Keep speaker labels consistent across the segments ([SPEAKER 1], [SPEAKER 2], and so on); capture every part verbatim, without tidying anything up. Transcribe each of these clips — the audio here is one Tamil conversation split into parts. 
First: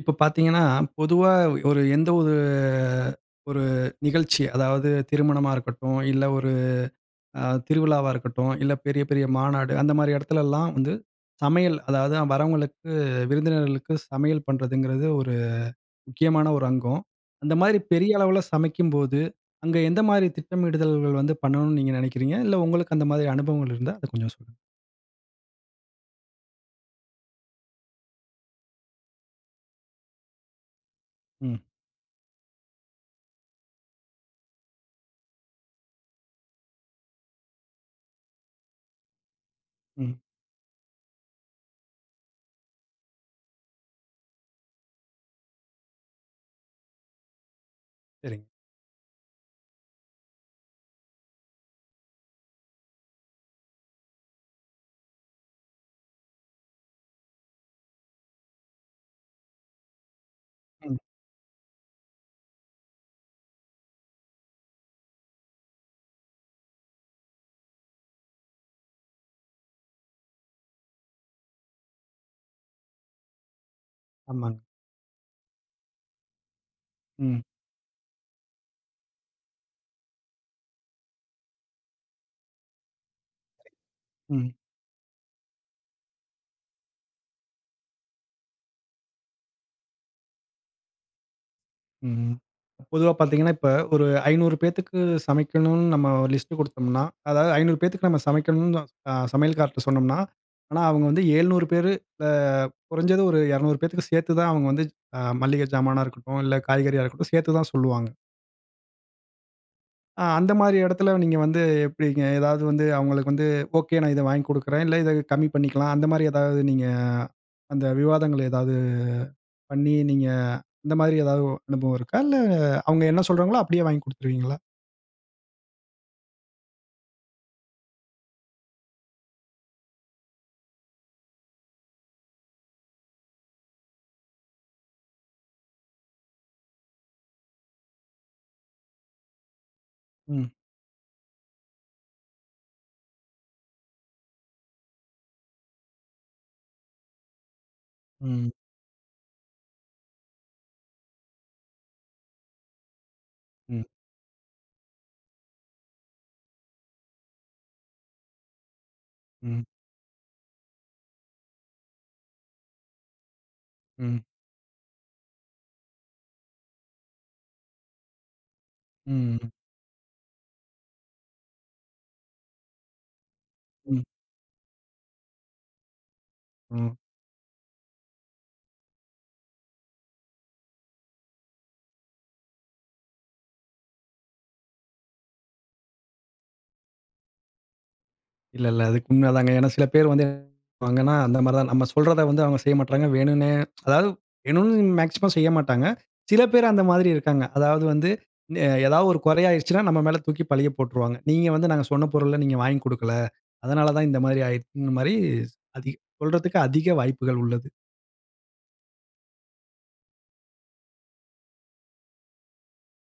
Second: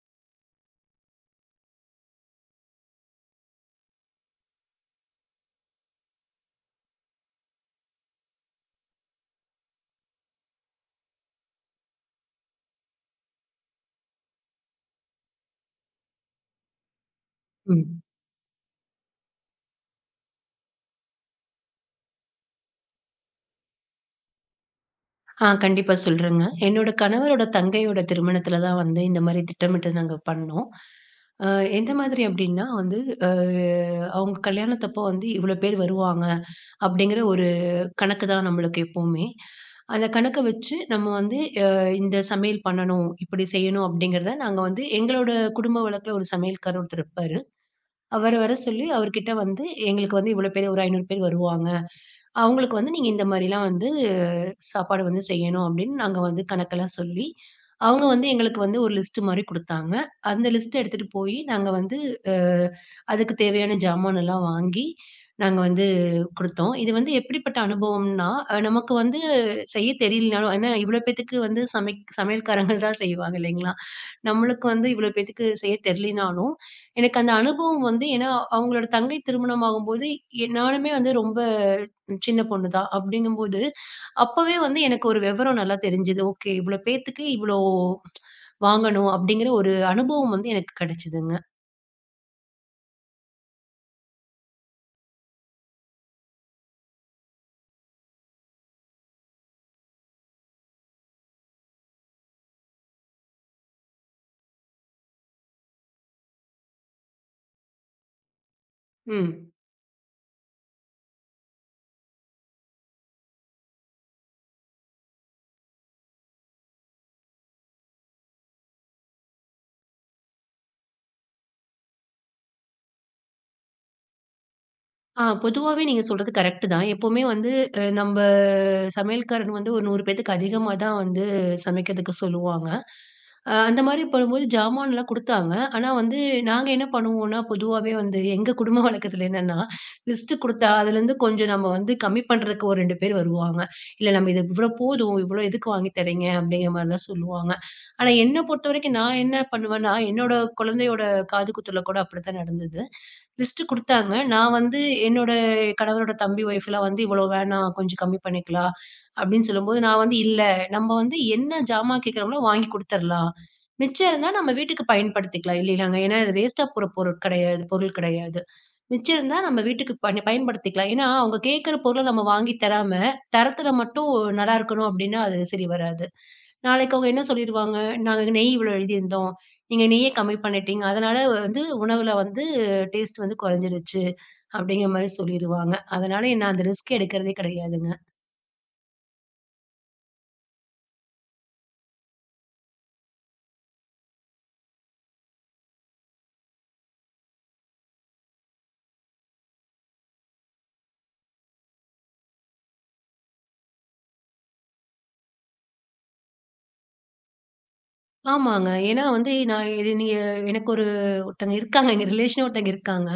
[SPEAKER 1] இப்போ பாத்தீங்கன்னா, பொதுவா ஒரு எந்த ஒரு ஒரு நிகழ்ச்சி. அதாவது திருமணமா இருக்கட்டும். இல்ல ஒரு அ, திருவிழாவா இருக்கட்டும். இல்ல பெரிய பெரிய மாநாடு, அந்த மாரி எடத்துல லாம் வந்து சமையல், அதாவது வரவங்களுக்கு, விருந்தினர்களுக்கு சமையல் பண்றதுங்கிறது ஒரு முக்கியமான ஒரு அங்கம். அந்த மாரி
[SPEAKER 2] ம்.
[SPEAKER 1] பெரிய அளவுல சமைக்கும்போது அங்க எந்த மாரி திட்டமிடுதல்கள் வந்து பண்ணணும்னு நீங்க நினைக்கிறீங்க? இல்ல உங்களுக்கு அந்த மாரி அனுபவங்கள் இருந்தா அத கொஞ்சம் சொல்லுங்க.
[SPEAKER 2] ஆ, கண்டிப்பா சொல்றேங்க. என்னோட கணவரோட, தங்கையோட திருமணத்ல தான் வந்து இந்த மாரி திட்டமிட்டு நாங்க பண்ணோம். அ,
[SPEAKER 1] ம்.
[SPEAKER 2] எந்த மாதிரி அப்டின்னா, வந்து அ அவுங்க கல்யாணத்தப்போ வந்து இவ்ளோ பேரு வருவாங்க அப்டிங்கிற ஒரு கணக்கு தான் நம்மளுக்கு எப்போமே. அந்த
[SPEAKER 1] ம்.
[SPEAKER 2] கணக்க வச்சு நம்ம வந்து, அ, இந்த சமையல் பண்ணணும், இப்டி செய்யணும் அப்டிங்கிறத நாங்க வந்து, எங்களோட குடும்ப வழக்குல ஒரு சமையல்காரர் ஒருத்தர் இருப்பாரு. அவர்
[SPEAKER 1] சரிங்க.
[SPEAKER 2] வர சொல்லி, அவர்கிட்ட வந்து எங்களுக்கு வந்து இவ்ளோ பேரு, ஒரு ஐநூறு பேரு வருவாங்க. அவங்களுக்கு வந்து, நீங்க இந்த மாரிலாம் வந்து அ, சாப்பாடு வந்து செய்யணும். அப்டின்னு நாங்க வந்து கணக்கெல்லாம் சொல்லி, அவுங்க வந்து எங்களுக்கு வந்து ஒரு லிஸ்ட்டு மாரி குடுத்தாங்க. அந்த லிஸ்ட்
[SPEAKER 1] ம்.
[SPEAKER 2] எடுத்துட்டு போயி நாங்க வந்து அ, அதுக்குத் தேவையான ஜாமானெல்லாம் வாங்கி, நாங்க வந்து குடுத்தோம். இது வந்து எப்படிப்பட்ட அனுபவம்னா, அ நமக்கு வந்து செய்ய தெரியலனாலும், ஏன்னா இவ்வளோ பேத்துக்கு வந்து சமைக் சமையல்காரங்க தான் செய்வாங்க இல்லைங்களா?
[SPEAKER 1] ஆமாங்க.
[SPEAKER 2] நம்மளுக்கு வந்து இவ்ளோ பேத்துக்கு செய்ய தெர்லைனாலும், எனக்கு அந்த
[SPEAKER 1] ம்.
[SPEAKER 2] அனுபவம் வந்து ஏன்னா அவங்களோட தங்கை திருமணம் ஆகும்போது எ நானுமே வந்து ரொம்ப சின்ன பொண்ணுதான். அப்டிங்கும்போது
[SPEAKER 1] ம்.
[SPEAKER 2] அப்பவே வந்து எனக்கு ஒரு வெவரம் நல்லா தெரிஞ்சுது, “ஓகே, இவ்ளோ பேத்துக்கு இவ்ளோ வாங்கணும்” அப்டிங்கற ஒரு அனுபவம் வந்து எனக்கு கிடைச்சதுங்க.
[SPEAKER 1] ம். பொதுவா பாத்தீங்கன்னா இப்ப ஒரு ஐந்நூறு பேத்துக்கு சமைக்கனும் நம்ம லிஸ்ட் கொடுத்தோம்னா, அதாவது ஐந்நூறு பேதுக்கு நம்ம சமைக்கணும்னு, அ சமையல்காரர் காரர்ட சொன்னோம்ன்னா, ஆனா அவங்க வந்து, எழுநூறு பேரு அ, குறைஞ்சது ஒரு இருநூறு பேத்துக்கு சேர்த்து தான் அவங்க வந்து, மளிக ஜாமானா இருக்கட்டும், இல்ல காய்கறியா இருக்கட்டும் சேர்த்து தான் சொல்லுவாங்க.
[SPEAKER 2] ம்.
[SPEAKER 1] அ, அந்த மாரி இடத்துல நீங்க வந்து எப்டிங்க? ஏதாவது வந்து அவங்களுக்கு வந்து, "ஒகே நான் இத வாங்கிக் குடுக்குறேன். இல்ல, இத கம்மி பண்ணிக்கலா" அந்த மாரி ஏதாவது நீங்க அந்த விவாதங்கள ஏதாவது பண்ணி, நீங்க அந்த மாரி ஏதாவது அனுபவம் இருக்கா? இல்ல அவங்க என்ன சொல்றாங்களோ அப்டியே வாங்கி குடுத்துருவீங்களா?
[SPEAKER 2] அ, பொதுவாவே நீங்க சொல்றது கரெக்ட்டு தான். எப்போவுமே வந்து அ, நம்ப சமையல்காரங்க வந்து, ஒரு நூறு பேத்துக்கு அதிகமா தான் வந்து சமைக்கதுக்கு சொல்லுவாங்க. அ, அந்த மாரி பண்ணுபோது ஜாமான்லாம் குடுத்தாங்க. ஆனா வந்து நாங்க என்ன பண்ணுவோனா பொதுவாவே வந்து, எங்க குடும்ப வழக்கத்துல என்னன்னா லிஸ்ட்
[SPEAKER 1] ம்.
[SPEAKER 2] குடுத்தா, அதுலேருந்து கொஞ்சம் நம்ம வந்து கம்மி பண்றதுக்கு ஒரு ரெண்டு பேர் வருவாங்க. இல்ல நம்ம இது "இவ்ளோ போதும், இவ்ளோ எதுக்கு வாங்கி தரிங்க" அப்டிங்கற மாரிதான் சொல்வாங்க. ஆனா, என்ன
[SPEAKER 1] ம்.
[SPEAKER 2] பொறுத்தவரைக்கும் நான் என்ன பண்ணுவேன்னா, என்னோட குழந்தையோட காது குத்துல கூட அப்புடிதான் நடந்தது. லிஸ்ட்டு
[SPEAKER 1] ம்.
[SPEAKER 2] குடுத்தாங்க. நான் வந்து என்னோட கணவரோட தம்பி ஒய்ஃப்லாம் வந்து, "இவ்ளோ வேணா கொஞ்சம் கம்மி பண்ணிக்கலாம்" அப்டின்னு
[SPEAKER 1] ம்.
[SPEAKER 2] சொல்லும்போது. நான் வந்து, "இல்ல, நம்ம வந்து என்ன ஜாமான் கேக்குறாங்களோ வாங்கி குடுத்தறலாம். மிச்சம்
[SPEAKER 1] ம்.
[SPEAKER 2] இருந்தா நம்ம வீட்டுக்கு பயன்படுத்திக்கலாம்" இல்லையாங்க, ஏன்னா இது வேஸ்ட்டா போற பொருள் கிடையாது பொருள் கிடையாது, மிச்சம் இருந்தா
[SPEAKER 1] ம்ஹ்ம்.
[SPEAKER 2] நம்ம வீட்டுக்கு பணி பயன்படுத்திக்கலாம். ஏன்னா அவங்க கேக்கற பொருள நம்ம வாங்கி தராம, தரத்துல
[SPEAKER 1] ம்.
[SPEAKER 2] மட்டும் நல்லாருக்கணும் அப்டின்னா அது சரி வராது. நாளைக்கு
[SPEAKER 1] ம்.
[SPEAKER 2] அவங்க என்ன சொல்லிடுவாங்க, "நாங்க நெய் இவ்ளோ எழுதியிருந்தோம், நீங்க நெய்ய கம்மி பண்ணிட்டீங்க. அதனால வந்து உணவுல வந்து, டேஸ்ட் வந்து குறைஞ்சிருச்சு" அப்டிங்கற மாரி சொல்லிருவாங்க. அதனால நான் அந்த ரிஸ்க் எடுக்கிறதே கிடையாதுங்க.
[SPEAKER 1] இல்ல, இல்ல. அதுக்கு உண்மை தாங்க. ஏனா சில பேர் வந்து என்ன பண்ணுவாங்கன்னா, அந்த மாரி தான் நம்ம சொல்றத வந்து அவங்க செய்ய மாட்றாங்க. வேணும்னே அதாவது வேணும்னு மேக்ஸிமம் செய்யமாட்டாங்க. சில பேர் அந்த மாதிரி இருக்கிறாங்க. அதாவது வந்து ஏதாவு ஒரு கொறையாடுச்சுன்னா? நம்ம மேல தூக்கி பழிய போட்டுருவாங்க. நீங்க வந்து நாங்க சொன்ன பொருள நீங்க வாங்கி குடுக்கல. அதனால தான் இந்த மாதிரி ஆடுச்சுன்ற மாரி சொல்றதுக்கு அதிக வாய்ப்புகள் உள்ளது.
[SPEAKER 2] ஆமாங்க. ஏனா, வந்து நான் இது நீங்க எனக்கு ஒரு ஒருத்தங்க இருக்காங்க. எங்க ரிலேஷனே ஒருத்தங்க இருக்காங்க.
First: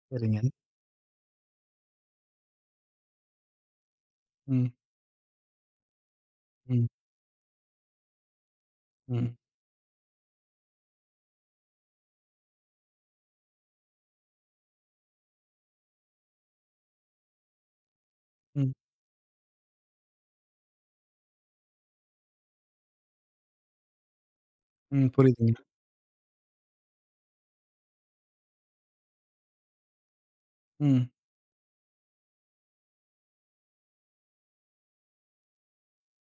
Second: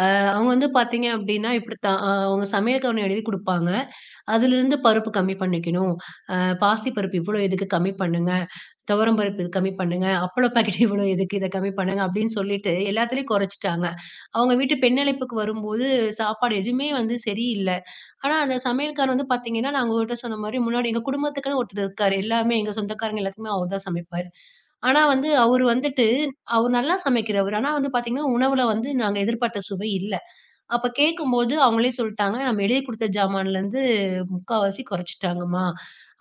[SPEAKER 2] ஆ
[SPEAKER 1] சரிங்க.
[SPEAKER 2] அவங்க வந்து பார்த்தீங்க அப்டின்னா இப்டி தான். ஆ அவங்க சமையல் அவுங்க எழுதி குடுப்பாங்க.
[SPEAKER 1] ம்.
[SPEAKER 2] அதிலிருந்து பருப்பு கம்மி பண்ணிக்கணும். ஆ
[SPEAKER 1] ம்.
[SPEAKER 2] பாசிப்பருப்பு இவ்வளோ எதுக்கு கம்மி பண்ணுங்க, துவரம்
[SPEAKER 1] ம்.
[SPEAKER 2] பருப்பு இது கம்மி பண்ணுங்க அப்பள பாக்கெட் இவ்வளோ எதுக்கு? இத கம்மி பண்ணுங்க அப்டின்னு சொல்லிட்டு எல்லாத்துலேயும் கொறைச்சிட்டாங்க. அவங்க வீட்டு பெண்ணழைப்புக்கு வரும்போது சாப்பாடு எதுவுமே வந்து சரி இல்ல. ஆனா அந்த
[SPEAKER 1] ம்.
[SPEAKER 2] சமையல்கார் வந்து பார்த்தீங்கன்னா, நான் உங்கட்ட சொன்ன மாரி முன்னாடி எங்க குடும்பத்துக்குன்னு ஒருத்தர் இருக்காரு, எல்லாமே எங்க சொந்தக்காரங்க எல்லாத்துக்குமே அவர் தான் சமைப்பாரு. ஆனா
[SPEAKER 1] ம்.
[SPEAKER 2] வந்து
[SPEAKER 1] புரியுதுங்க.
[SPEAKER 2] அவரு வந்துட்டு அவரு நல்லா சமைக்கிறவர். ஆனா வந்து பார்த்தீங்கன்னா உணவுல வந்து நாங்க எதிர்பார்த்த சுவை இல்ல. அப்ப
[SPEAKER 1] ம்.
[SPEAKER 2] கேட்கும்போது அவங்களே சொல்ட்டாங்க, "நம்ம எழுதி குடுத்த ஜாமான்லருந்து முக்காவாசி கொறைச்சிட்டாங்கமா"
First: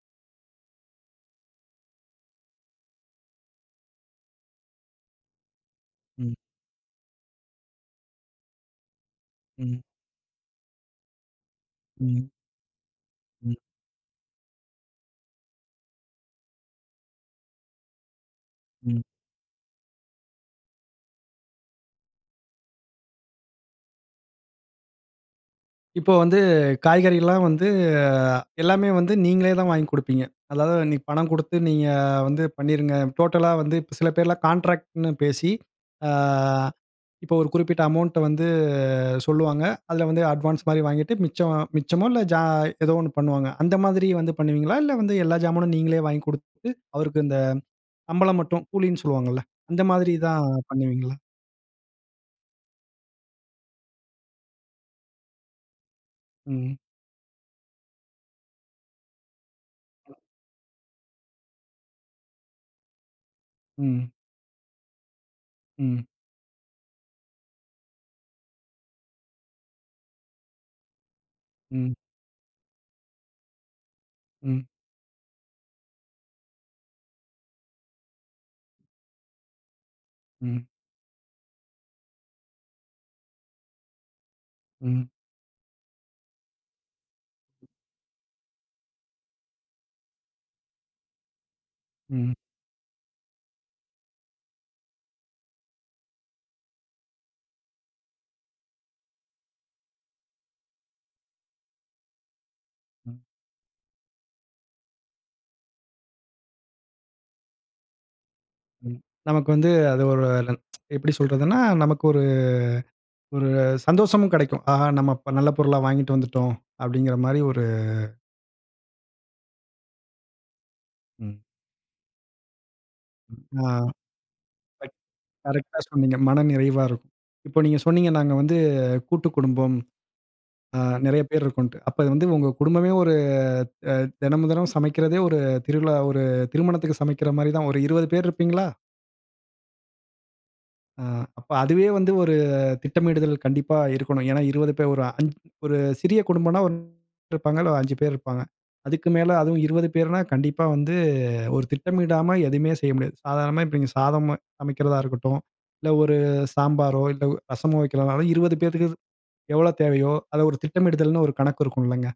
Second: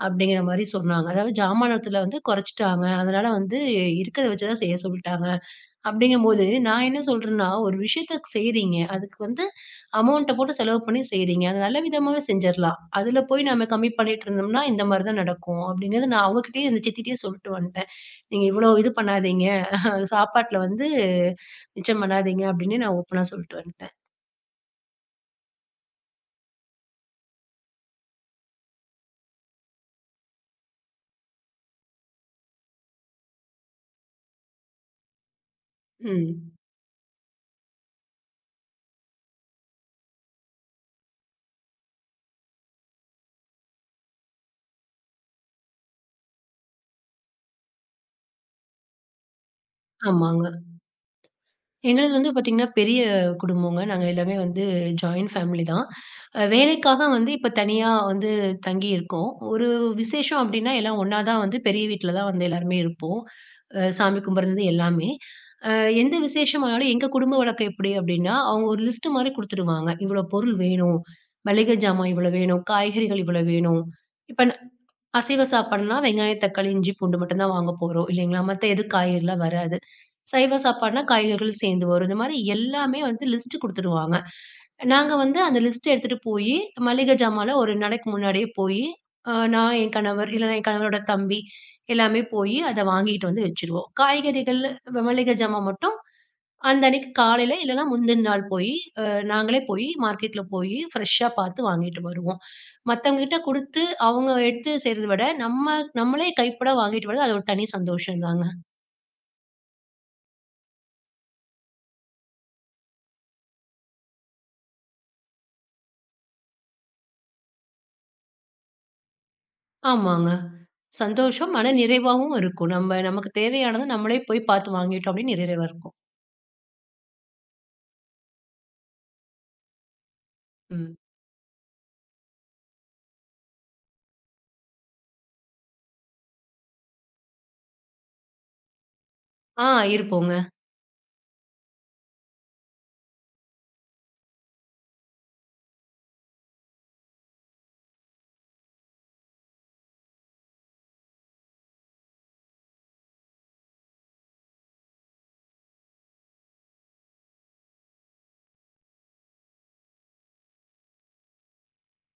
[SPEAKER 2] அப்டிங்குற மாரி சொன்னாங்க. அதாவது ஜாமானத்துல வந்து கொறைச்சிட்டாங்க. அதனால வந்து இருக்கறத வச்சுதான் செய்ய சொல்ட்டாங்க. அப்டிங்கும்
[SPEAKER 1] ம்.
[SPEAKER 2] போது நான் என்ன சொல்றேன்னா, ஒரு விஷயத்த செய்றீங்க, அதுக்கு வந்து
[SPEAKER 1] ம்.
[SPEAKER 2] அமௌண்ட்ட போட்டு செலவு பண்ணி செய்றீங்க. அத நல்ல விதமாவே
[SPEAKER 1] ம்.
[SPEAKER 2] செஞ்சுரலாம். அதுல போய்
[SPEAKER 1] ம்.
[SPEAKER 2] நம்ம கம்மி பண்ணிட்டு இருந்தோம்னா, இந்த மாரி தான் நடக்கும் அப்டிங்குறத நான் அவங்ககிட்டேயும், அந்த சித்திகிட்டேயும் சொல்லிட்டு வந்துட்டேன். நீங்க இவ்வளோ இது
[SPEAKER 1] ம்.
[SPEAKER 2] பண்ணாதீங்க, சாப்பாட்ல வந்து மிச்சம் பண்ணாதீங்க அப்டின்னு நான் ஓப்பனா சொல்லிட்டு வந்துட்டேன்.
[SPEAKER 1] இப்போ வந்து காய்கறிகள்லாம் வந்து எல்லாமே வந்து, நீங்களே தான் வாங்கி கொடுப்பீங்க. அதாவது பணம் கொடுத்து நீங்க வந்து பண்ணிருங்க, டோட்டலா வந்து இப்ப சில பேர்லாம் கான்ட்ராக்ட்னு பேசி அ,
[SPEAKER 2] ம்.
[SPEAKER 1] இப்ப ஒரு குறிப்பிட்ட அமௌன்ட் வந்து சொல்லுவாங்க. அதுல வந்து அட்வான்ஸ் மாரி வாங்கிட்டு மிச்சம், மிச்சமோ இல்ல ஜா எதோ ஒன்னு பண்ணுவாங்க. அந்த மாதிரி வந்து பண்ணுவீங்களா? இல்ல வந்து எல்லா ஜாமானும் நீங்களே வாங்கி குடுத்து, அவருக்கு இந்த சம்பளம் மட்டும், கூலின்னு சொல்லுவாங்கள்ல, அந்த
[SPEAKER 2] ஆமாங்க.
[SPEAKER 1] மாதிரிதான் பண்ணுவீங்களா?
[SPEAKER 2] எங்களது வந்து பாத்தீங்கன்னா, பெரிய குடும்பங்க. நாங்க எல்லாமே வந்து ஜாயின் ஃபேமிலி தான்.
[SPEAKER 1] ம்.
[SPEAKER 2] வேலைக்காக வந்து இப்ப தனியா வந்து தங்கி இருக்கோம். ஒரு விசேஷம் அப்டின்னா எல்லாம் ஒன்னா தான் வந்து பெரிய வீட்டுல தான் வந்து எல்லாருமே இருப்போம்.
[SPEAKER 1] ம்.
[SPEAKER 2] சாமி கும்பிடுறதுல இருந்து எல்லாமே. அ
[SPEAKER 1] ம்.
[SPEAKER 2] எந்த விசேஷம் வந்தாலும் எங்க குடும்ப வழக்கம் எப்புடி அப்டின்னா, அவங்க ஒரு லிஸ்ட் மாதிரி குடுத்துருவாங்க. இவ்வளவு பொருள் வேணும், மளிகை
[SPEAKER 1] ம்.
[SPEAKER 2] ஜாமான் இவ்வளவு வேணும், காய்கறிகள் இவ்வளவு வேணும். இப்ப ந
[SPEAKER 1] ம்.
[SPEAKER 2] அசைவ சாப்பாடுன்னா வெங்காயம், தக்காளி, இஞ்சி, பூண்டு மட்டும் தான் வாங்க போறோம் இல்லைங்களா? மத்த எது காய்கறிலாம் வராது. சைவ
[SPEAKER 1] ம்.
[SPEAKER 2] சாப்பாடுன்னா காய்கறிகள் சேர்ந்து வரும். இந்த மாதிரி எல்லாமே வந்து லிஸ்ட் குடுத்துருவாங்க.
[SPEAKER 1] ம்.
[SPEAKER 2] நாங்க வந்து அந்த லிஸ்ட்ட எடுத்துட்டு போயி மளிகை ஜாமான்ல ஒரு ரெண்டு நாளைக்கு முன்னாடியே போயி அ நா என் கணவர், இல்லனா என் கணவரோட தம்பி எல்லாமே
[SPEAKER 1] ம்.
[SPEAKER 2] போயி, அத வாங்கிட்டு வந்து வெச்சுருவோம். காய்கறிகள், மளிகை ஜாமான் மட்டும் அந்த அன்னைக்கு காலையில, இல்லனா முந்தின நாள் போயி நாங்களே போயி மார்க்கெட்ல போயி பிரெஷ்ஷா பார்த்து வாங்கிட்டு வருவோம். மத்தவங்க கிட்ட குடுத்து அவங்க எடுத்து செய்றத விட நம்ம நம்மளே கைப்பட வாங்கிட்டு வர்றது அது ஒரு தனி சந்தோஷம் தாங்க.
[SPEAKER 1] ம் நமக்கு வந்து அது ஒரு எப்பிடி சொல்றதுன்னா, நமக்கு ஒரு ஒரு சந்தோஷமும் கெடைக்கும். ஆஹா நம்ம நல்ல பொருளா வாங்கிட்டு வந்துட்டோம் அப்படிங்கற மாதிரி ஒரு
[SPEAKER 2] ஆமாங்க.
[SPEAKER 1] ம்.
[SPEAKER 2] சந்தோஷம், மனநிறைவாவும் இருக்கும். நம்ம, நமக்கு
[SPEAKER 1] ம், ஆ.
[SPEAKER 2] தேவையானத நம்மளே போய் பாத்து
[SPEAKER 1] கரெக்ட்,
[SPEAKER 2] வாங்கிட்டோம், அப்டின் நிறைவா
[SPEAKER 1] கரெக்ட்டா
[SPEAKER 2] இருக்கும்.
[SPEAKER 1] சொன்னீங்க. மன நிறைவா இருக்கும். இப்போ நீங்க சொன்னீங்க, நாங்க வந்து கூட்டு குடும்பம். ஆ
[SPEAKER 2] ம்.
[SPEAKER 1] நிறைய பேர் இருக்கோன்ட்டு. அப்ப இது வந்து உங்க குடும்பமே ஒரு அ, தினமும் தினமும் சமைக்கிறதே, ஒரு திருவிழா ஒரு திருமணத்துக்கு சமைக்கிற மாரி தான். ஒரு இருவது பேர் இருப்பீங்களா?
[SPEAKER 2] ஆ, இருப்போங்க.
[SPEAKER 1] அ, அப்ப அதுவே வந்து ஒரு திட்டமிடுதல் கண்டிப்பா இருக்கணும். ஏன்னா இருவது பே ஒரு அ ஒரு சிறிய குடும்பன்னா, ஒரு [unintelligible] இருப்பாங்க இல்ல அஞ்சு பேர் இருப்பாங்க. அதுக்கு மேல அதுவும் இருவது பேருனா கண்டிப்பா வந்து, ஒரு திட்டமிடாம எதுமே செய்ய முடியாது. சாதாரணமா, இப்ப நீங்க சாதம் சமைக்கிறதா இருக்கட்டும், இல்ல ஒரு சாம்பாரோ இல்ல ஒ ரசமோ வைக்கிறனாலும் இருவது பேத்துகக்கு எவ்ளோ தேவையோ, அத ஒரு திட்டமிடுதல்ன்னு ஒரு கணக்கு இருக்கும் இல்லங்க!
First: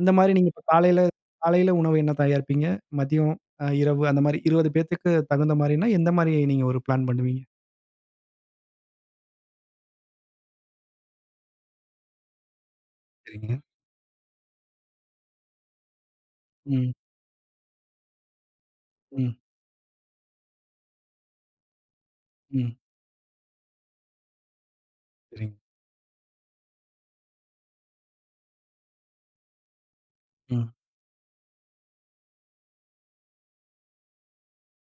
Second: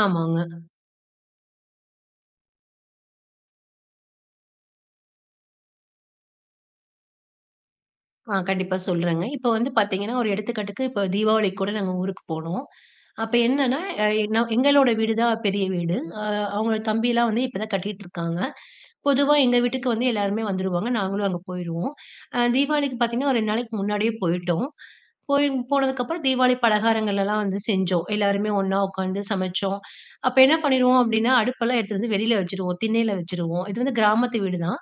[SPEAKER 1] அந்த மாரி
[SPEAKER 2] ஆமாங்க.
[SPEAKER 1] நீங்க இப்ப காலைல காலைல உணவு என்ன தயாரிப்பீங்க? மதியம், அ இரவு அந்த மாரி இருவது பேத்துக்கு தகுந்த மாரின்னா, எந்த மாரி நீங்க ஒரு ப்ளான் பண்ணுவீங்க?
[SPEAKER 2] ஆ, கண்டிப்பா சொல்றேங்க. இப்போ வந்து பாத்தீங்கன்னா, ஒரு எடுத்துக்காட்டுக்கு இப்போ தீபாவளிக்கு கூட நாங்க ஊருக்கு போனோம். அப்ப
[SPEAKER 1] சரிங்க.
[SPEAKER 2] என்னன்னா, அ என்னோ, எங்களோட வீடு தான் பெரிய வீடு. அ, அவங்களோட
[SPEAKER 1] ம்.
[SPEAKER 2] தம்பிலாம் வந்து இப்ப தான் கட்டிட்ருக்காங்க. பொதுவா
[SPEAKER 1] ம்.
[SPEAKER 2] எங்க வீட்டுக்கு வந்து எல்லாருமே வந்துருவாங்க. நாங்களும் அங்க போயிருவோம். அ,
[SPEAKER 1] ம்.
[SPEAKER 2] தீபாவளிக்கு பாத்தீங்கன்னா, ஒரு ரெண்டு நாளைக்கு முன்னாடியே போயிட்டோம். போய்
[SPEAKER 1] சரிங்க.
[SPEAKER 2] போனதுக்கப்பறம் தீபாவளி பலகாரங்கள்லலாம் வந்து செஞ்சோம். எல்லாருமே ஒண்ணா உக்காந்து சமைச்சோம். அப்போ என்ன
[SPEAKER 1] ம்.
[SPEAKER 2] பண்ணிருவோம் அப்டின்னா, அடுப்பெல்லாம் எடுத்துட்டு வந்து வெளில வச்சுடுவோம், திண்ணைல வச்சுருவோம். இது வந்து கிராமத்து வீடு தான்.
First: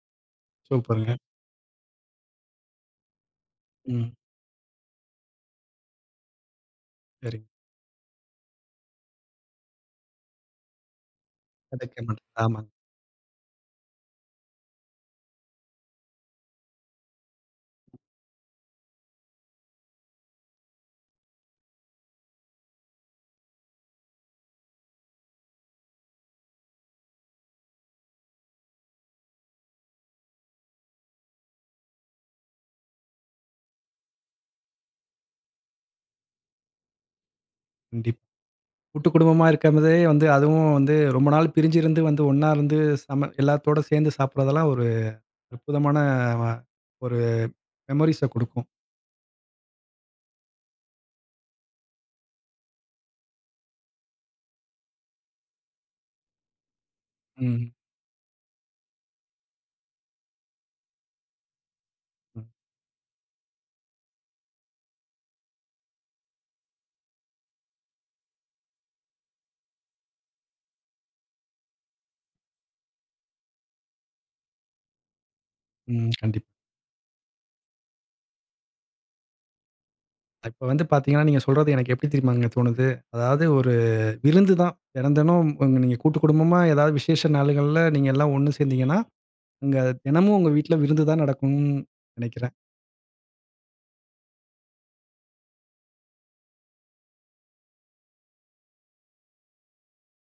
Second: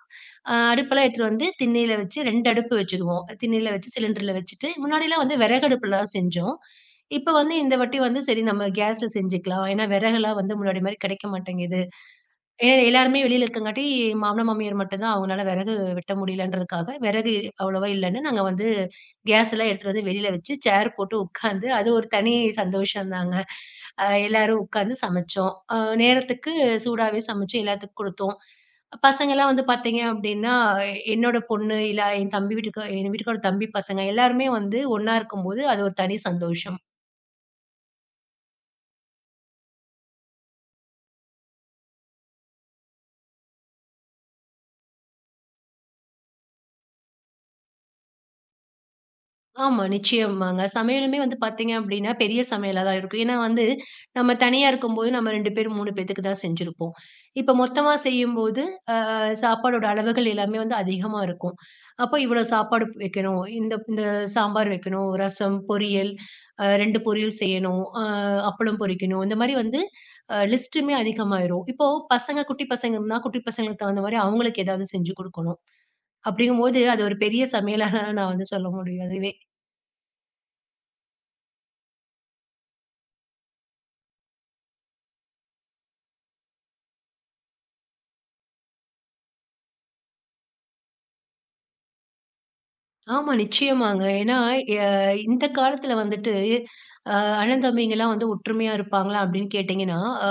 [SPEAKER 2] அ, அடுப்பெல்லாம்
[SPEAKER 1] சூப்பர்ங்க.
[SPEAKER 2] எடுத்துட்டு வந்து திண்ணைல வச்சு, ரெண்டு அடுப்பு வச்சுருவோம். திண்ணைல வச்சு
[SPEAKER 1] ம்.
[SPEAKER 2] சிலிண்டர்ல வச்சுட்டு, முன்னாடிலாம் வந்து வெறகடுப்லதான் செஞ்சோம். இப்போ
[SPEAKER 1] சரி.
[SPEAKER 2] வந்து இந்த வாட்டி வந்து, “சரி, நம்ம கேஸ்ல செஞ்சுக்கலாம்,” ஏன்னா வெறகெல்லாம் வந்து முன்னாடி மாரி கெடைக்க மாட்டேங்குது.
[SPEAKER 1] கிடைக்கணும், ஆமாங்க.
[SPEAKER 2] ஏ எல்லாருமே வெளில இருக்கங்காட்டி, மாமனார் மாமியார் மட்டும் தான், அவங்கனால வெறகு வெட்ட முடியலன்றதுக்காக, வெறகு அவ்ளவா இல்லன்னு நாங்க வந்து கேஸ்லாம் எடுத்துட்டு வந்து வெளில வச்சு, சேர் போட்டு உக்காந்து, அது ஒரு தனி சந்தோஷந்தாங்க! அ, எல்லாரும் உக்காந்து சமச்சோம். அ, நேரத்துக்கு சூடாவே சமச்சு, எல்லாத்துக்கும் குடுத்தோம். பசங்கலாம் வந்து பாத்தீங்க அப்டின்னா, அ என்னோட பொண்ணு இல்ல, என் தம்பி வீட்டுக்கா எங்க வீட்டுக்காரோட தம்பி பசங்க எல்லாருமே வந்து ஒண்ணா இருக்கும்போது அது ஒரு தனி சந்தோஷம்.
[SPEAKER 1] கண்டிப் கூட்டு குடும்பமா இருக்கன்றதே வந்து அதுவும் வந்து ரொம்ப நாளு பிரிஞ்சிருந்து வந்து, ஒன்னா இருந்து சம எல்லாத்தோட சேந்து சாப்பிட்றதெல்லாம் ஒரு அற்புதமான வா ஒரு மெமோரீஸ குடுக்கும்.
[SPEAKER 2] ஆமா. நிச்சயமாங்க. சமையலுமே வந்து பாத்தீங்க அப்படின்னா, பெரிய சமையலா தான் இருக்கும். ஏன்னா வந்து, நம்ம தனியா இருக்கும்போது நம்ம ரெண்டு பேர், மூணு பேத்துக்கு தான் செஞ்சிருப்போம், இப்போ
[SPEAKER 1] ம்.
[SPEAKER 2] மொத்தமா செய்யும்போது அ சாப்பாடோட அளவுகள் எல்லாமே வந்து அதிகமா இருக்கும். அப்போ இவ்வளோ
[SPEAKER 1] ம்.
[SPEAKER 2] சாப்பாடு ப் வெக்கணும். இந்த இந்த சாம்பார் வெக்கணும். ரசம் பொரியல், அ ரெண்டு பொரியல் செய்யணும், ஆ அப்பளம் பொரிக்கணும். இந்த மாரி வந்து, அ லிஸ்ட்டுமே அதிகமாயிரும். இப்போ பசங்க குட்டி பசங்க இருந்தா, குட்டி பசங்களுக்கு தகுந்த மாரி அவுங்களுக்கு ஏதாவது செஞ்சு கொடுக்கணும்,
[SPEAKER 1] ம், கண்டிப்
[SPEAKER 2] அப்டிங்கும்போது அது ஒரு பெரிய சமையலாக நான் வந்து சொல்ல முடியும். அதுவே!
[SPEAKER 1] இப்போ வந்து பாத்தீங்கன்னா நீங்க சொல்றது எனக்கு எப்படி தெரியுமாங்க தோணுது, அதாவது ஒரு விருந்து தான். தெனந் தெனம் வந்து நீங்க கூட்டு குடும்பமா, ஏதாவது விசேஷ நாள்கள்ல, நீங்க எல்லாம் ஒண்ணு சேந்தீங்கனா, உங்க தினமும் உங்க வீட்ல விருந்து தான் நடக்கும் நெனைக்கிறேன்.
[SPEAKER 2] ஆமா, நிச்சயமாங்க. ஏன்னா, எ இந்த காலத்தில வந்துட்டு, அ "அண்ணன் தம்பிங்கலாம் வந்து ஒற்றுமையா இருப்பாங்களா?" அப்டின்னு கேட்டீங்கன்னா, அ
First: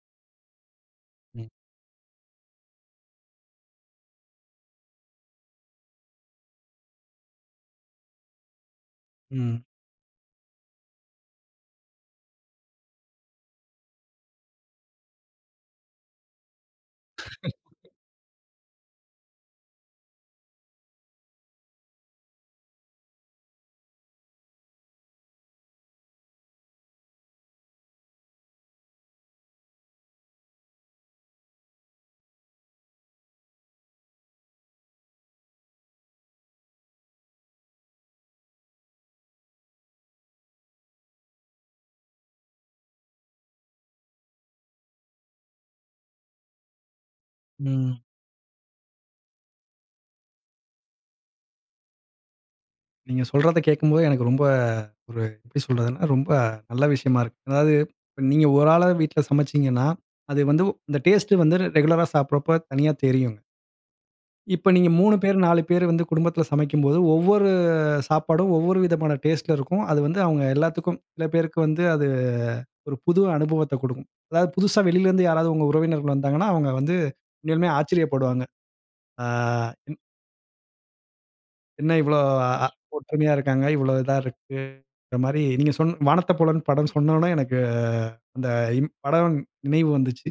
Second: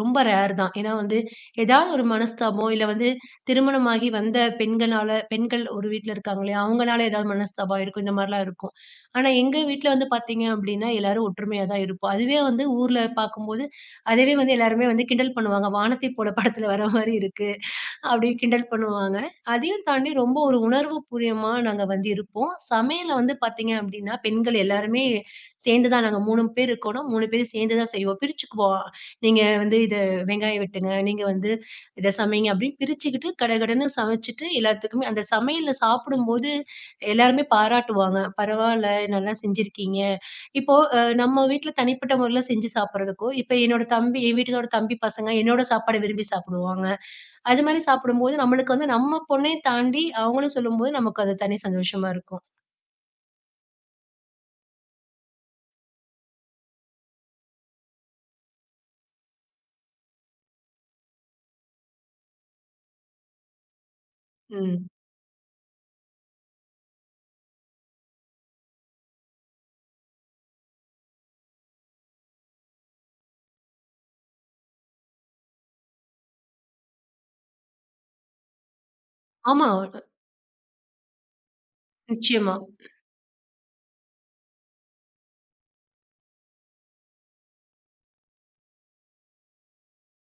[SPEAKER 2] ரொம்ப ரேர் தான். ஏன்னா, வந்து
[SPEAKER 1] ம்.
[SPEAKER 2] எதாவது ஒரு மனஸ்தாபம் இல்ல வந்து திருமணமாகி வந்த பெண்கனால பெண்கள் ஒரு வீட்ல இருக்காங்கலியா, அவுங்கனால எதாவது மனஸ்தாபம் இருக்கும். இந்த மாரிலாம் இருக்கும். ஆனா எங்க
[SPEAKER 1] ம்.
[SPEAKER 2] வீட்ல வந்து பாத்தீங்க அப்டின்னா, எல்லாரும் ஒற்றுமையா தான் இருப்போம், அதுவே வந்து ஊர்ல பாக்கும்போது அதுவே வந்து, எல்லாருமே வந்து கிண்டல் பண்ணுவாங்க. "வானத்தை போல படத்தில வர மாரி இருக்கு" அப்படின்னு கிண்டல் பண்ணுவாங்க. அதையும் தாண்டி ரொம்ப ஒரு உணர்வு பூரியமா நாங்க வந்து இருப்போம், சமையல்ல வந்து பாத்தீங்க அப்படின்னா பெண்கள் எல்லாருமே சேர்ந்து தான் நாங்க மூணு பேர் இருக்கோன்னா, மூணு பேரும் சேந்து தான் செய்வோம். பிரிச்சுக்குவோம் "நீங்க வந்து இத வெங்காயம் வெட்டுங்க, நீங்க வந்து இத சமைங்க!" அப்படின்னு பிரிச்சுக்கிட்டு, கடகடன்னு சமச்சுட்டு எல்லாத்துக்குமே அந்த சமையல்ல சாப்பிடும்போது, எல்லோருமே பாராட்டுவாங்க. பரவால்ல, நல்லா செஞ்சுருக்கீங்க இப்போ அ நம்ம வீட்ல தனிப்பட்ட மொறைல செஞ்சு சாப்பிட்றதுக்கோ, இப்போ என்னோட தம்பி என் வீட்டுகாரோட தம்பி பசங்க, என்னோட சாப்பாடு விரும்பி சாப்பிடுவாங்க, அது மாரி
[SPEAKER 1] ம்.
[SPEAKER 2] சாப்பிடும்போது, நம்பளுக்கு வந்து நம்ம பொண்ணயும் தாண்டி அவுங்களும் சொல்லும்போது, நமக்கு அது தனி சந்தோஷமா இருக்கும்.
[SPEAKER 1] நீங்க சொல்றதை கேக்கும்போது எனக்கு ரொம்ப ஒரு எப்டி சொல்றதுனா, ரொம்ப அ நல்ல விஷயமா இருக்கு, அதாவது இப்ப நீங்க ஒரு ஆளா வீட்ல சமச்சீங்கன்னா, அது வந்து அந்த டேஸ்ட்டு வந்து ரெகுலரா சாப்புறப்போ தனியா தெரியுங்க. இப்ப
[SPEAKER 2] ம்.
[SPEAKER 1] நீங்க மூணு பேர், நாலு பேரு வந்து, குடும்பத்ல சமைக்கும்போது, ஒவ்வொரு சாப்பாடும் ஒவ்வொரு விதமான டேஸ்ட்ல இருக்கும். அது வந்து அவுங்க எல்லாத்துக்கும் சில பேருக்கு வந்து, அது ஒரு புது அனுபவத்த குடுக்கும். அதாவது புதுசா வெளிலருந்து யாராவது உங்க உறவினர்கள் வந்தாங்கன்னா, அவுங்க வந்து, உண்மையாலுமே ஆச்சரியப்படுவாங்க. ஆ
[SPEAKER 2] ஆமா. ஒ
[SPEAKER 1] இன் என்ன இவ்ளோ
[SPEAKER 2] நிச்சயமா.
[SPEAKER 1] அ ஒற்றுமையா இருக்காங்க? இவ்ளோ இதா இருக்கு? [unintelligible] மாரி நீங்க சொன்ன வானத்த போலன்னு படம் சொன்னோனே எனக்கு, அந்த படவன் நினைவு வந்துச்சு.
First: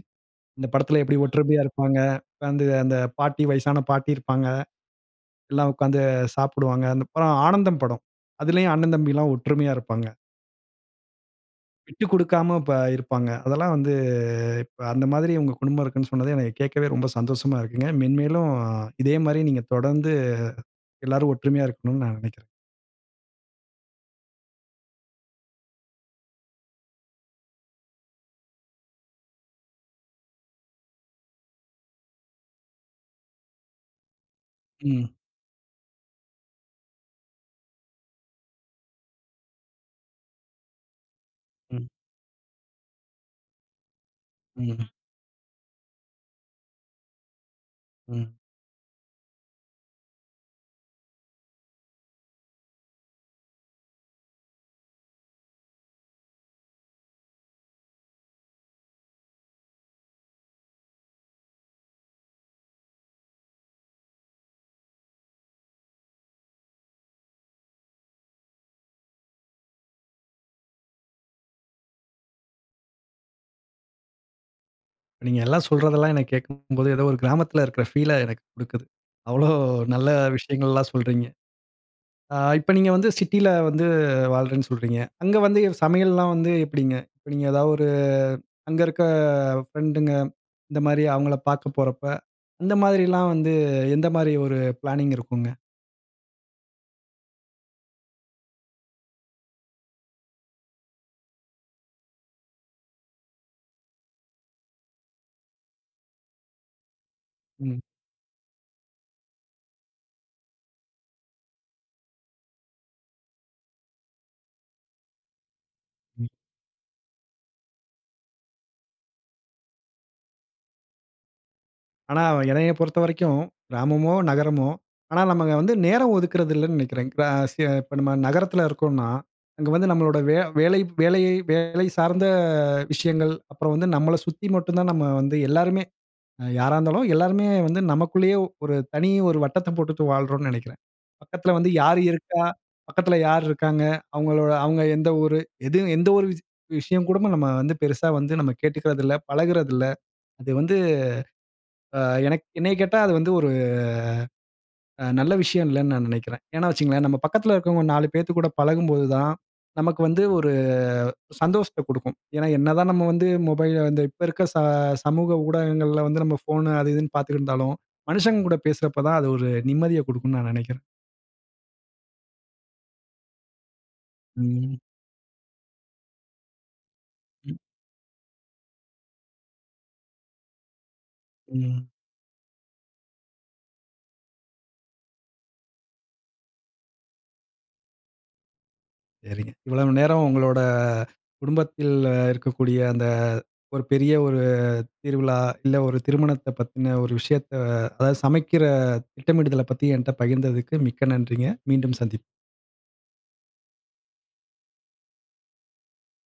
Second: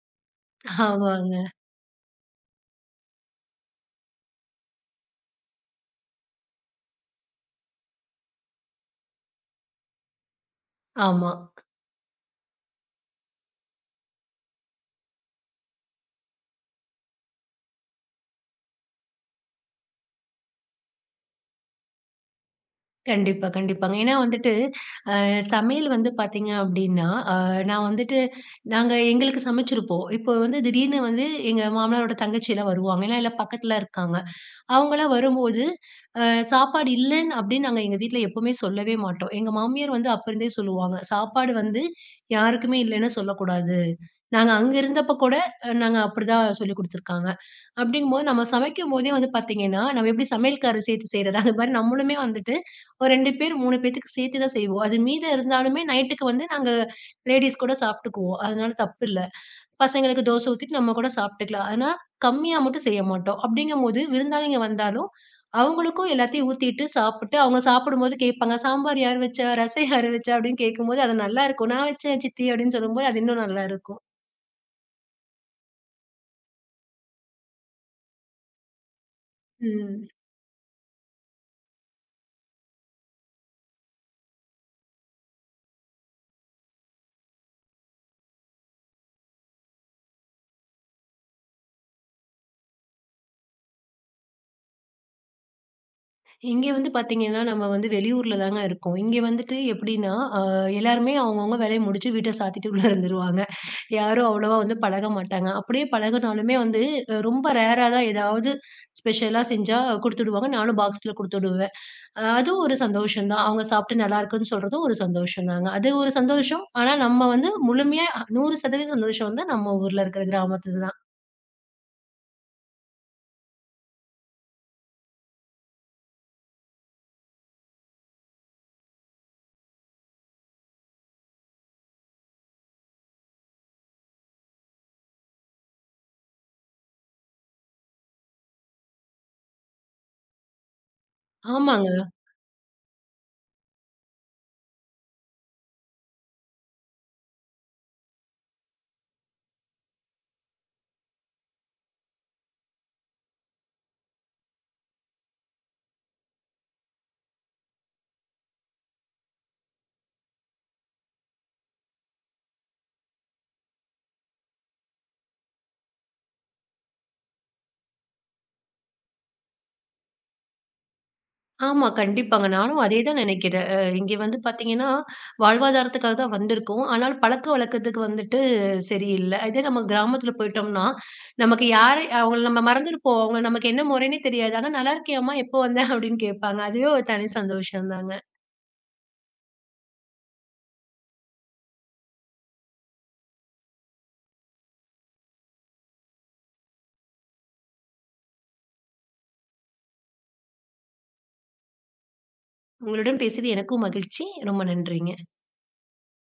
[SPEAKER 1] இந்த படத்தில எப்படி
[SPEAKER 2] ஆமாங்க.
[SPEAKER 1] ஒற்றுமையா இருப்பாங்க? வந்து அந்த பாட்டி வயசான பாட்டி இருப்பாங்க. எல்லா உட்கார்ந்து சாப்புடுவாங்க. அந்த அப்புறம் ஆனந்தம் படம். அதிலேயும் அண்ணன் தம்பி எல்லாம் ஒற்றுமையா இருப்பாங்க.
[SPEAKER 2] ஆமா.
[SPEAKER 1] விட்டு கொடுக்காம இப்ப இருப்பாங்க. அதெல்லாம் வந்து இப்ப அந்த மாதிரி உங்க குடும்பம் இருக்குன்னு சொன்னது, எனக்கு கேட்கவே ரொம்ப சந்தோஷமா இருக்குங்க. மென்மேலும் இதே மாரியே நீங்க தொடர்ந்து எல்லாரும் ஒற்றுமையா இருக்கணுன்ணு நான் நினைக்கிறேன்.
[SPEAKER 2] கண்டிப்பா, கண்டிப்பாங்க. ஏன்னா வந்துட்டு, அ சமையல் வந்து பார்த்தீங்க அப்டின்னா, அ நான் வந்துட்டு நாங்க எங்களுக்கு சமைச்சிருப்போம். இப்போ வந்து திடீர்னு வந்து எங்க மாமனாரோட தங்கச்சி எல்லா வருவாங்க. ஏன்னா எல்லாம் பக்கத்தில இருக்காங்க. அவங்களலா
[SPEAKER 1] ம்.
[SPEAKER 2] வரும்போது அ சாப்பாடு இல்லன்னு அப்டின்னு, நாங்க எங்க வீட்டில எப்போவுமே சொல்லவே மாட்டோம். எங்க மாமியார் வந்து அப்போருந்தே சொல்லுவாங்க, சாப்பாடு வந்து
[SPEAKER 1] ம்.
[SPEAKER 2] யாருக்குமே இல்லைன்னு சொல்லக்கூடாது. நாங்க அங்கே
[SPEAKER 1] ம்ஹ்ம்.
[SPEAKER 2] இருந்தப்போ கூட நாங்க அப்டிதான் சொல்லிக் குடுத்துருக்காங்க. அப்டிங்கும்போது
[SPEAKER 1] ம்.
[SPEAKER 2] நம்ம சமைக்கும்போதே வந்து பார்த்தீங்கன்னா, நம்ம எப்டி சமையல்கார் சேர்த்து செய்றத, அதுமாரி நம்மளுமே வந்துட்டு ஒரு ரெண்டு பேர், மூணு பேத்துக்கு சேர்த்து தான் செய்வோம். அது மீத இருந்தாலுமே, நைட்டுக்கு வந்து நாங்க லேடீஸ் கூட சாப்பிட்டுக்குவோம். அதனால தப்பு இல்ல. பசங்களுக்கு தோசை ஊத்திட்டு நம்ம கூட சாப்பிட்டுக்கலாம். ஆனா, கம்மியா மட்டும் செய்ய மாட்டோம். அப்டிங்கும்போது விருந்தாளிங்க வந்தாலும், அவங்களுக்கும் எல்லாத்தையும் ஊத்திட்டு சாப்புட்டு, அவங்க சாப்புடும்போது கேப்பாங்க, "சாம்பார் யார் வச்சா? ரசம் யார் வச்சா?" அப்டின்னு கேட்கும்போது அது நல்லாருக்கும். "நான் வச்சேன் சித்தி" அப்டின்னு சொல்லும்போது, அது இன்னும் நல்லாருக்கும்.
[SPEAKER 1] நீங்க எல்லாம் சொல்றதெல்லாம் எனக்கு கேட்கும்போது, ஏதோ ஒரு கிராமத்தில இருக்கிற ஃபீல எனக்கு கொடுக்குது. அவ்வளோ
[SPEAKER 2] ம்.
[SPEAKER 1] நல்ல விஷயங்கள்லாம் சொல்றீங்க. ஆ இப்ப நீங்க வந்து சிட்டில வந்து வாழ்றேனு சொல்றீங்க. அங்க வந்து சமையல்லாம் வந்து எப்டிங்க? இப்ப நீங்க ஏதாஒரு அங்க இருக்க பிரெண்ட்ங்க, இந்த மாரி அவங்களை பார்க்க போறப்போ, அந்த மாரிலாம் வந்து எந்த மாரி ஒரு பிளானிங் இருக்குங்க?
[SPEAKER 2] இங்க வந்து பார்த்தீங்கன்னா, நம்ம வந்து வெளியூரில தாங்க இருக்கோம், இங்க வந்துட்டு எப்டின்னா, ஆ எல்லாருமே அவங்கவங்க வேலையை முடிச்சு வீட்டை சாத்திட்டு உள்ளே இருந்துருவாங்க. யாரும் அவ்வளோவா வந்து பழக மாட்டாங்க, அப்டியே பழகுனாலுமே வந்து, ரொம்ப
[SPEAKER 1] ம்.
[SPEAKER 2] ரேரா தான் ஏதாவது ஸ்பெஷலா செஞ்சா கொடுத்துவிடுவாங்க. நானும் பாக்ஸில கொடுத்துவிடுவேன், அதுவும் ஒரு சந்தோஷம் தான். அவங்க சாப்பிட்டு நல்லாயிருக்குன்னு சொல்றதும் ஒரு சந்தோஷம் தாங்க. அது ஒரு
[SPEAKER 1] ம்.
[SPEAKER 2] சந்தோஷம் ஆனா, நம்ம வந்து முழுமையா நூறு சதவீதம் சந்தோஷம் வந்து நம்ம ஊரில இருக்கிற கிராமத்தில தான்.
[SPEAKER 1] ஆனா, என்னைய பொறுத்த வரைக்கும், கிராமமோ நகரமோ, ஆனா நம்ம வந்து நேரம் ஒதுக்குறது இல்லைன்னு நினைக்கிறேன், இப்போ சி நம்ம நகரத்தில இருக்கோம்னா, அங்க வந்து நம்மளோட வே வேலை வேலையை வேலை சார்ந்த விஷயங்கள், அப்புறம் வந்து நம்மளை சுத்தி மட்டும் தான் நம்ம வந்து எல்லோருமே, அ யாரா இருந்தாலும், எல்லோருமே வந்து நமக்குள்ளேயே ஒரு தனி ஒரு வட்டத்தை போட்டுட்டு வாழறோம்னு நினைக்கிறேன். பக்கத்தில வந்து
[SPEAKER 2] ஆமாங்க.
[SPEAKER 1] யார் இருக்கா, பக்கத்தில யார் இருக்காங்க, அவங்களோட அவங்க எந்த ஊரு எது, எந்த ஒரு விஷயம் கூட நம்ம வந்து பெருசா வந்து நம்ம கேட்டுக்கிறதில்லை, பழகுறது இல்லை, அது வந்து ஆ எனக் -என்னைய கேட்டா, அது வந்து ஒரு அ நல்ல விஷயம் இல்லைனு நான் நினைக்கிறேன். ஏனா வச்சுக்கங்களேன், நம் பக்கத்தில இருக்கிறவங்க நாலு பேத்துக்கூட பழகும்போது தான், நமக்கு வந்து ஒரு சந்தோஷத்தை கொடுக்கும். ஏனா, என்ன தான் நம்ப வந்து மொபைல்ல இப்ப இருக்கிற ச சமூக ஊடகங்களில வந்து நம்ப ஃபோன் அது இதுனு பார்த்துக்கிட்டு இருந்தாலும், மனிஷங்க கூட பேசுற போது தான், அது ஒரு நிம்மதியை கொடுக்கும்னு நான் நினைக்கிறேன்.
[SPEAKER 2] ஆமா, கண்டிப்பாங்க. நானும் அதேதான் நினைக்கிறேன், அ இங்கே வந்து
[SPEAKER 1] ம்.
[SPEAKER 2] பார்த்தீங்கன்னா, வாழ்வாதாரத்துக்காக வந்திருக்கோம். ஆனால்
[SPEAKER 1] ம்.
[SPEAKER 2] பழக்கவழக்கத்துக்கு வந்துட்டு சரி இல்லை, இதே நம்ம கிராமத்தில போய்ட்டோம்னா, நமக்கு
[SPEAKER 1] ம்.
[SPEAKER 2] யாரை அவங்கள நம்ம மறந்துருப்போம் அவங்க நமக்கு என்ன முறைனே தெரியாது. ஆனா, "நல்லாயிருக்கியாமா எப்போ வந்த" அப்படின்னு கேட்பாங்க, அதுவே ஒரு தனி சந்தோஷம் தாங்க.
[SPEAKER 1] சரிங்க. இவ்வளவு நேரம் உங்களோட, குடும்பத்தில்ல இருக்கக்கூடிய அந்த ஒரு பெரிய ஒரு திருவிழா, இல்லை ஒரு திருமணத்தை பத்தின ஒரு விஷயத்தை, அதாவது சமைக்கிற திட்டமிடுதலை பத்தி என்னிடம் பகிர்ந்ததுக்கு மிக்க நன்றிங்க. மீண்டும் சந்திப்போம்.
[SPEAKER 2] உங்களுடன் பேசியது எனக்கும் மகிழ்ச்சி. ரொம்ப நன்றிங்க.